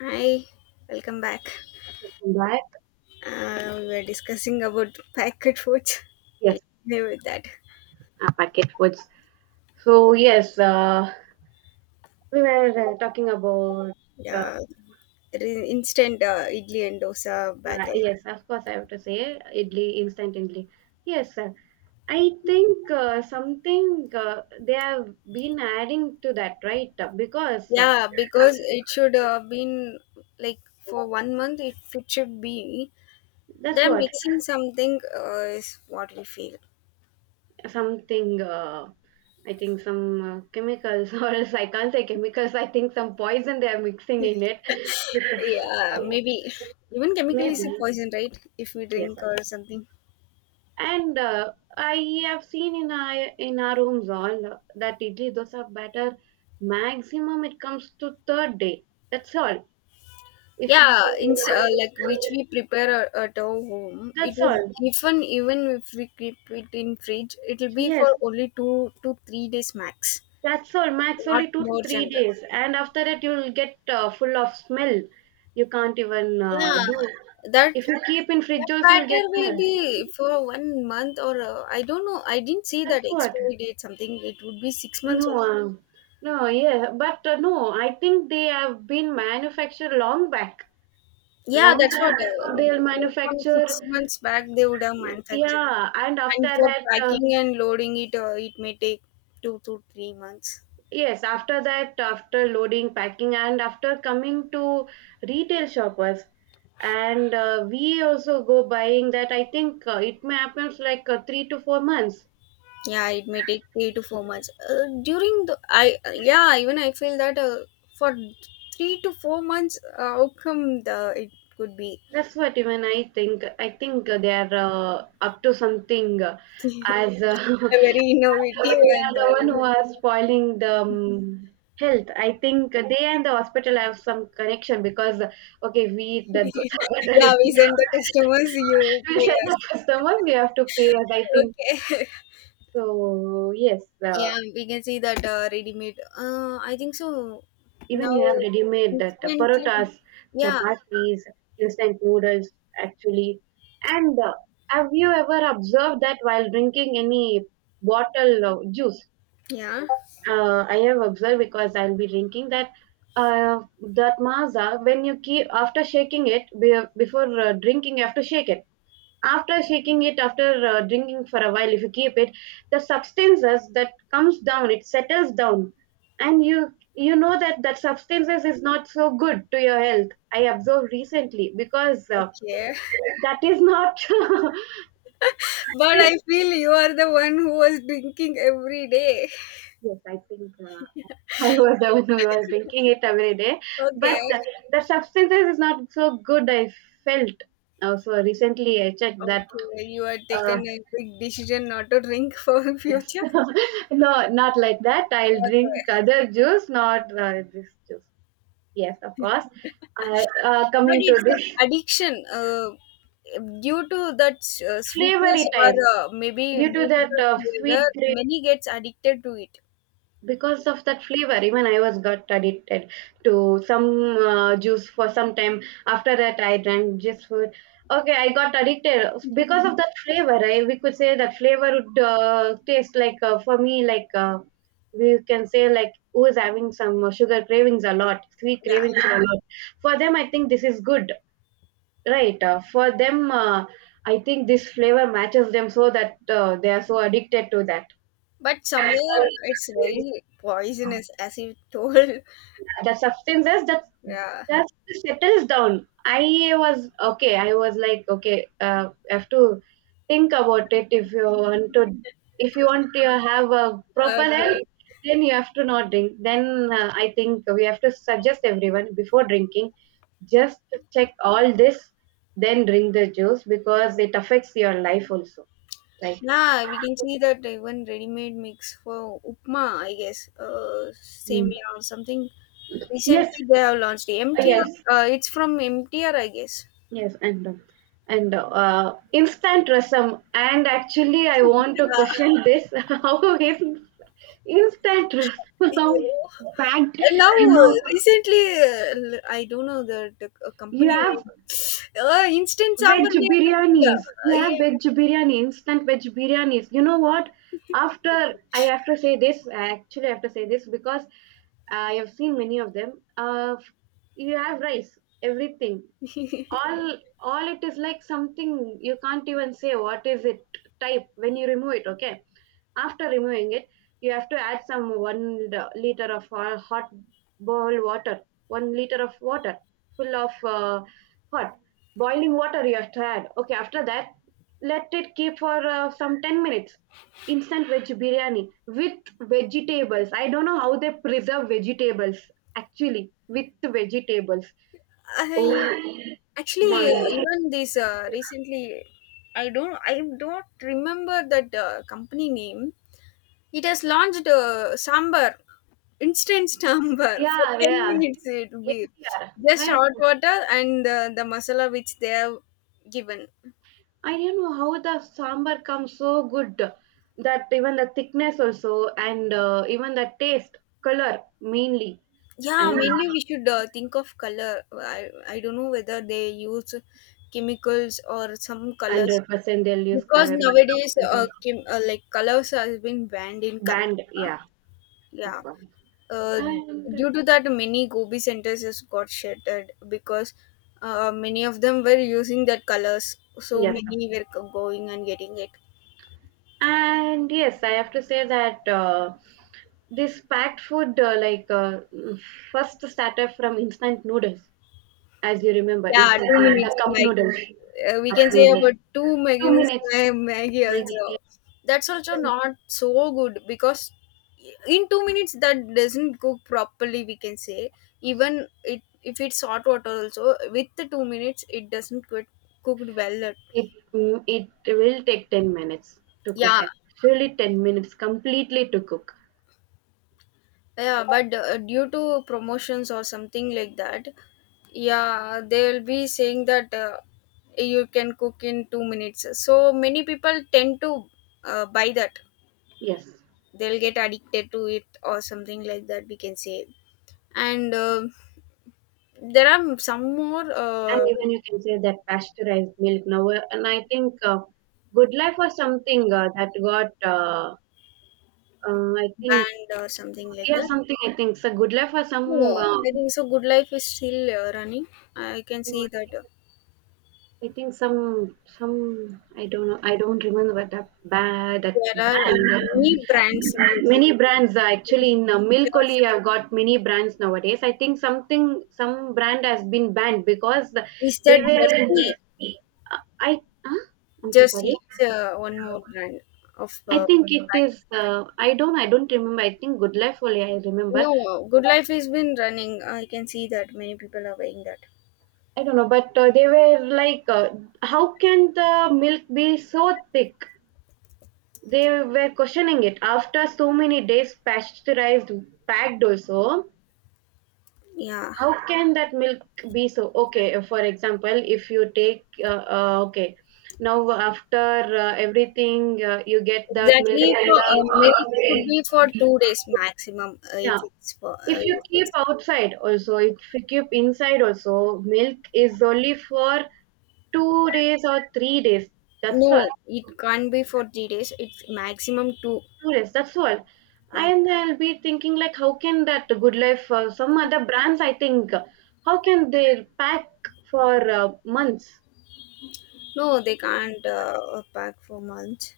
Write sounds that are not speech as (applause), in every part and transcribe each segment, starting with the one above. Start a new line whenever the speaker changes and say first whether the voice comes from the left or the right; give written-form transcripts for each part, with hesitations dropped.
left: Hi, welcome back.
right: Welcome back.
left: We were discussing about packet foods.
right: Yes,
left: I agree with that.
right: packet foods. So yes, we were talking about. Uh,
left: Yeah, instant idli and dosa batter.
right: yes, of course, I have to say idli instant idli. Yes, sir. I think something they have been adding to that, right? Because
left: Yeah, because it should been like for 1 month. It should be.
right: that's
left: They're
right: what
left: mixing something is what we feel.
right: something. I think some chemicals, (laughs) or else I can't say chemicals. I think some poison they are mixing in it.
left: Yeah, maybe even
right: (laughs)
left: chemical is a
right: Maybe
left: poison, right? If we
right: yes.
left: drink or something.
right: And I have seen in our homes all that idli dosa batter, maximum it comes to third day. That's all. If That's
left: Yeah, in like which
right: all.
left: we prepare at our home it would, even if we keep it in fridge, it'll be for
right: Yes,
left: only 2 to 3 days max,
right: that's all. Max
left: not
right: only two to
left: more
right: three
left: generous.
right: days, and after that you'll get full of smell. You can't even
left: Yeah,
right: do.
left: that
right: If you keep in fridge
left: that
right: also, you'll
left: batter
right: get
left: will
right: smell.
left: be for 1 month, or I don't know, I didn't see
right: That's
left: that
right: what.
left: expiry date, something, it would be six
right: No,
left: months also.
right: no, yeah, but no. I think they have been manufactured long back.
left: Yeah,
right: Long
left: that's what.
right: that they'll
left: Maybe from
right: manufacture,
left: 6 months back they would have manufactured it.
right: yeah, and
left: And
right: after
left: for
right: that
left: packing and loading it, it may take 2 to 3 months.
right: yes, after that, after loading, packing, and after coming to retail shoppers, and we also go buying that. I think it may happen like 3 to 4 months.
left: Yeah, it may take 3 to 4 months during the I yeah, even I feel that, for 3 to 4 months outcome the it could be
right: That's what, even I think. I think they are up to something. As
left: a very
right: But
left: innovative
right: they
left: and
right: are the one
left: uh,
right: who are spoiling the health. I think they and the hospital have some connection because, okay, we eat the dosa
left: (laughs)
right: butter idli.
left: yeah, we send the customers,
right: (laughs)
left: you
right: We are
left: pay us.
right: the customers, we have to pay us. I think
left: Okay.
right: so. Yes,
left: (laughs) Yeah, we can see that ready made, I think so,
right: even
left: now,
right: you have ready made that
left: instantly.
right: parotas,
left: Yeah,
right: chapatis, instant noodles, actually. And have you ever observed that while drinking any bottle of juice?
left: yeah.
right: I have observed because I'll be drinking that uh, that maza. When you keep, after shaking it, before drinking, you have to shake it. After shaking it, after drinking for a while, if you keep it, the substances that comes down it settles down, and you know that that substances is not so good to your health. I observed recently because
left: Okay.
right: that is not.
left: (laughs) But I
right: (laughs)
left: feel you are the one who was drinking every day.
right: Yes, I think (laughs) I was the one who was
left: (laughs)
right: drinking it every day.
left: Okay.
right: But the substances is not so good. I felt also recently. I checked that.
left: Okay, you had
right: Uh,
left: taken a big decision not to drink for (laughs)
right: yes,
left: future.
right: (laughs) no, not like that. I'll drink
left: Okay,
right: other juice, not this juice. Yes, of course.
left: but
right: Coming to
left: it's like
right: this
left: addiction. Due to that
right: (laughs)
left: sweetness,
right: flavory
left: or
right: time,
left: maybe
right: due to
left: due to
right: that
left: the flavor,
right: sweet.
left: many gets addicted to it.
right: Because of that flavor, even I was got addicted to some juice for some time. After that, I drank just food. Okay, I got addicted because of that flavor. We could say that flavor would taste like for me, like we can say, like who is having some sugar cravings a lot, sweet
left: Yeah,
right: cravings a lot. For them I think this is good, right? For them, I think this flavor matches them, so that they are so addicted to that.
left: but somewhere it's very poisonous, as you told. (laughs)
right: The substances that
left: Yeah.
right: just settles down. I was okay. I was like, okay, have to think about it. If you want to have a proper health,
left: Okay.
right: then you have to not drink. Then I think we have to suggest everyone, before drinking, just check all this, then drink the juice, because it affects your life also, right?
left: Yeah, we can see that even ready-made mix for upma, I guess,
right: Mm.
left: semia or something.
right: Yes,
left: Recently, they have launched
right: yes,
left: MTR. It's from MTR, I guess.
right: yes, and instant rasam. And actually, I
left: Yeah,
right: want to question this: (laughs) how is instant
left: (laughs) you
right: rasam
left: know.
right: (laughs) backed
left: And now,
right: enough?
left: I don't know the
right: You
left: company
right: have
left: name. Instant
right: veg
left: sambar they are doing.
right: biryanis. You
left: Yeah,
right: have veg biryani, instant veg biryanis. You know what? After I have to say this, I actually have to say this, because I have seen many of them. You have rice, everything. All it is, like something you can't even say what is it type when you remove it. Okay, after removing it, you have to add some liter of hot bowl water, 1 liter of water full of hot boiling water, you have to add. Okay, after that, let it keep for some 10 minutes. Instant veg biryani with vegetables. I don't know how they preserve vegetables, actually, with vegetables. Oh
left: I, actually, uh,
right: my.
left: even this recently. I don't remember that company name. It has launched a sambar, instant (laughs) sambar for
right: Yeah,
left: 10
right: yeah,
left: minutes. It will
right: yeah,
left: be
right: yeah.
left: just
right: I,
left: hot water and the masala which they have given.
right: I don't know how the sambar comes so good, that even the thickness also, and even the taste, color mainly,
left: Yeah,
right: and
left: mainly we should think of color. I don't know whether they use chemicals or some colors,
right: 100% they'll use
left: because
right: curry.
left: nowadays like colors has been banned in
right: Band,
left: Canada.
right: yeah, of
left: Yeah.
right: course.
left: uh,
right: And
left: Due to that, many gobi centers has got shattered, because many of them were using that colors, so
right: yes,
left: many were going and getting it.
right: and yes, I have to say that this packed food, like, first started from instant noodles, as you remember,
left: Yeah, two
right: instantly the
left: minutes
right: cup
left: maggie.
right: noodles,
left: We
right: cup
left: can say
right: noodles.
left: about two
right: Two
left: minutes
right: minutes,
left: maggie
right: Maggie.
left: also. That's also not so good, because in 2 minutes that doesn't cook properly, we can say. Even it if it's hot water also, with the 2 minutes it doesn't get cooked well.
right: It will take 10 minutes to cook.
left: Yeah,
right: Actually, 10 minutes completely to cook.
left: yeah, but due to promotions or something like that. Yeah, they'll be saying that you can cook in 2 minutes, so many people tend to buy that.
right: Yes.
left: They'll get addicted to it or something like that, we can say. And there are some more
right: And even you can say that pasteurized milk now, and I think Good Life was something that got I think.
left: band or something like
right: Yeah,
left: that.
right: something, I think, so Good Life was some,
left: No,
right: uh,
left: I think so, Good Life is still running. I can see that
right: I think, some, I don't know, I don't remember that that
left: there are
right: brand,
left: many brands nowadays,
right: many brands are actually in milk
left: just
right: only, have got many brands nowadays. I think something, some brand has been banned because they
left: Mr.
right: were
left: Jersey.
right: uh, I huh? I'm so sorry.
left: Jersey. It's one more brand of.
right: I think it is. I don't. I don't remember. I think Good Life only. I remember.
left: No, Good Life has been running. I can see that many people are wearing that.
right: I don't know. But they were like, how can the milk be so thick? They were questioning it after so many days, pasteurized, packed also.
left: Yeah,
right: How can that milk be so? Okay, for example, if you take, okay, now after everything, you get that milk
left: exactly.
right: and
left: For maybe could
right: the,
left: be for 2 days maximum. Uh,
right: yeah.
left: if it's for
right: If you
left: if
right: keep
left: it's,
right: outside also, if you keep inside also, milk is only for 2 days or 3 days. That's all.
left: no, it can't be for 3 days. It's maximum two.
right: 2 days. That's all.
left: Yeah.
right: And I'll be thinking like, how can that Good Life, some other brands, I think, how can they pack for months?
left: No, they can't pack for months.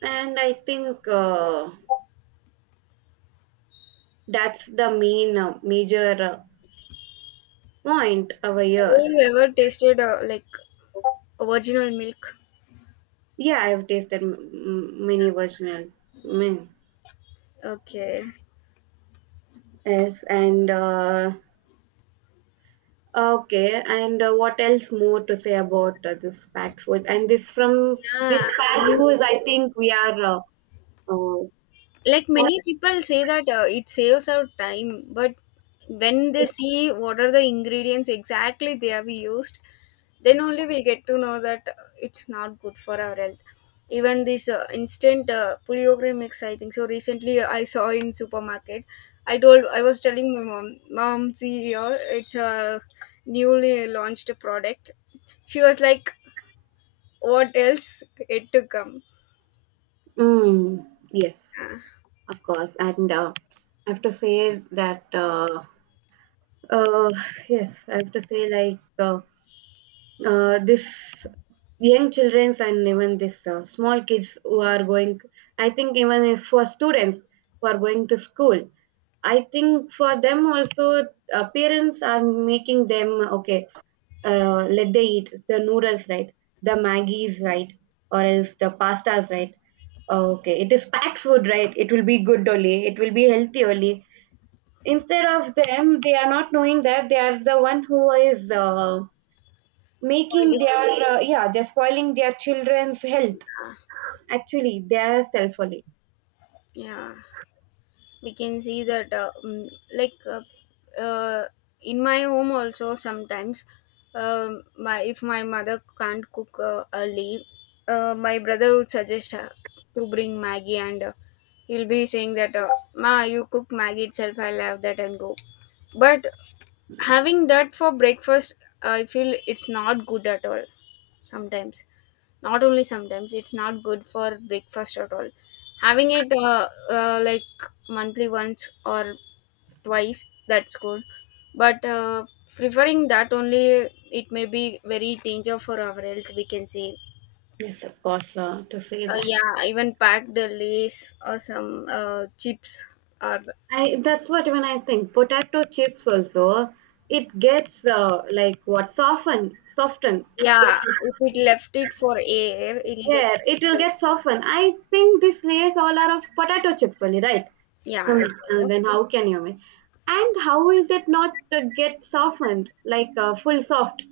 right: And I think that's the main major point over
left: Have
right: here.
left: you ever tasted like original milk?
right: Yeah, I've tasted many versions. Mm,
left: Okay.
right: yes, and okay, and what else more to say about this packed foods? And this, from this
left: Yeah,
right: packed foods, I think we are. Uh,
left: like many people say that it saves our time, but when they see what are the ingredients exactly they have used, then only we get to know that it's not good for our health. Even this instant puliyogre mix, I think so, recently I saw in supermarket. I told, I was telling my mom, mom see here, it's a newly launched product. She was like, what else it to come.
right: yes,
left: Ah,
right: of course, and I have to say that. Uh, yes, I have to say, like, this young childrens, and even this small kids who are going. I think even if for students who are going to school, I think for them also parents are making them okay, let they eat the noodles, right, the maggies, right, or else the pastas, right. Oh, okay, it is packed food, right, it will be good only, it will be healthy only. Instead of them, they are not knowing that they are the one who is making
left: spoiling.
right: their yeah, they're spoiling their children's health.
left: Ah,
right: Actually, they are self only.
left: yeah, we can see that like uh, uh, in my home also sometimes, my, if my mother can't cook early, my brother would suggest her to bring maggie, and he'll be saying that ma you cook maggie itself, I'll have that and go. But having that for breakfast, I feel it's not good at all. Sometimes, not only sometimes, it's not good for breakfast at all. Having it like monthly once or twice, that's good. But preferring that only, it may be very danger for our health, we can say.
right: Yes, of course, to say
left: Uh,
right: that.
left: yeah, even packed lace or some chips or,
right: I That's what, even I think. Potato chips also, it gets like, what, soften. (tsk) It's,
left: yeah, if it left it for air, it'll get
right: yeah, it will
left: softer.
right: get softened. I think these layers all are of potato chips only, right?
left: Yeah,
right: Yeah.
left: it kind of,
right: Then how can you make? And how is it not to get softened, like full soft?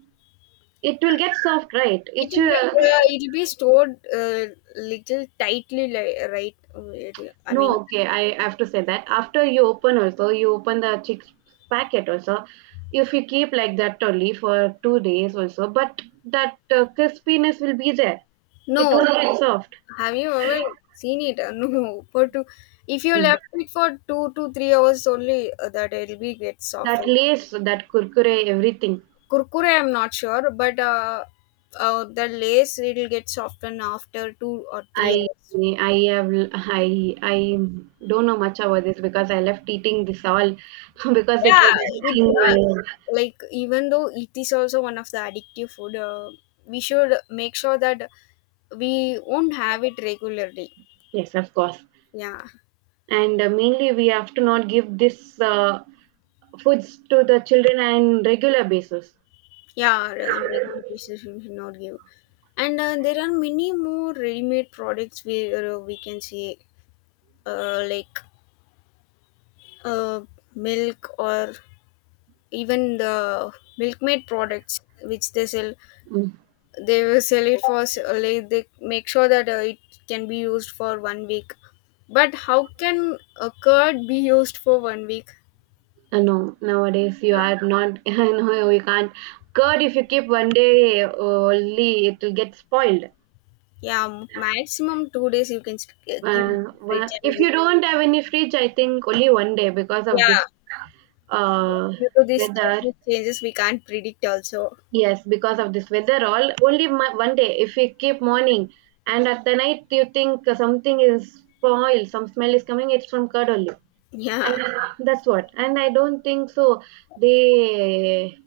right: It will get soft, right? It
left: it'll
right: should,
left: it'll be stored little tightly, like right? I
right: no,
left: mean,
right: okay. I have to say that after you open also, you open the chips packet also, if you keep like that only for 2 days also, but that crispiness will be there.
left: no,
right: It will get soft.
left: have you ever seen it? No, (laughs) for two. If you
right: Mm.
left: left it for 2 to 3 hours only, that it'll be get
right: That
left: softened.
right: lace, that kurkure, everything.
left: Kurkure, I'm not sure, but the lace it'll get softened after two or three
right: I
left: hours.
right: I have I don't know much about this because I left eating this all (laughs) because it
left: Yeah,
right: was
left: it
right: affecting my.
left: like, even though it is also one of the addictive food, we should make sure that we won't have it regularly.
right: Yes, of course,
left: Yeah.
right: and mainly we have to not give this foods to the children on regular basis.
left: Yeah, underground pieces we should not give. And there are many more ready-made products we can see, like uh, milk or even the milk-made products which they sell.
right: Mm.
left: They will sell it for like they make sure that it can be used for 1 week. But how can a curd be used for 1 week?
right: No, nowadays you are not. (laughs) no, you can't. Curd, if you keep one day only, it will get spoiled.
left: Yeah, maximum 2 days you can keep it in fridge and
right: If you
left: use it.
right: don't have any fridge, I think only one day because of this
left: Yeah,
right: uh,
left: due to these
right: weather.
left: climate changes we can't predict also.
right: Yes, because of this weather, all only one day. If we keep morning, and at the night, you think something is spoiled, some smell is coming, it's from curd only, and
left: Yeah,
right: that's what. And I don't think so. They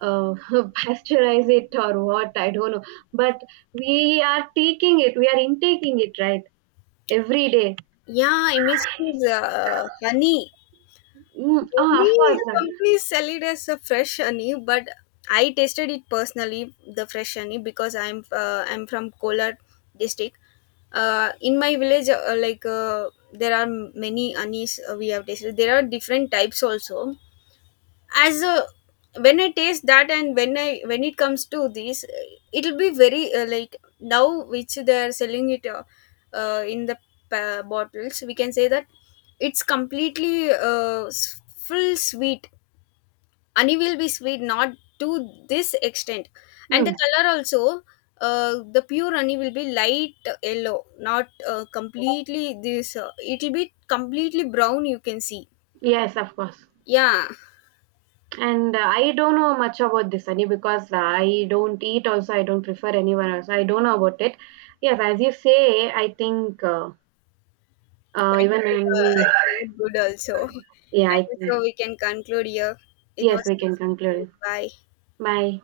right: uh, (laughs) pasteurize it or what? I don't know. But we are taking it. We are intaking it, right, every day.
left: yeah, emissions, honey,
right: Mm, oh, of
left: many
right: course.
left: companies sell it as a fresh honey, but I tasted it personally, the fresh honey, because I'm from Kolar district. In my village, there are many honeys we have tasted, there are different types also. As a When I taste that, and when I when it comes to this, it'll be very like, now which they are selling it, in the bottles, we can say that it's completely full sweet. Honey will be sweet, not to this extent. And
right: Mm,
left: the color also, the pure honey will be light yellow, not completely this, it'll be completely brown, you can see.
right: yes, of course.
left: Yeah.
right: And I don't know much about this honey, because I don't eat also. I don't prefer anyone else. I don't know about it. Yes, as you say, I think,
left: That
right: even
left: is
right: in,
left: it's so good also. (laughs)
right: yeah,
left: I
right: I
left: think so
right: think,
left: we can conclude here. It
right: yes,
left: was
right: we can
left: nice meeting you.
right: conclude.
left: Bye.
right: Bye.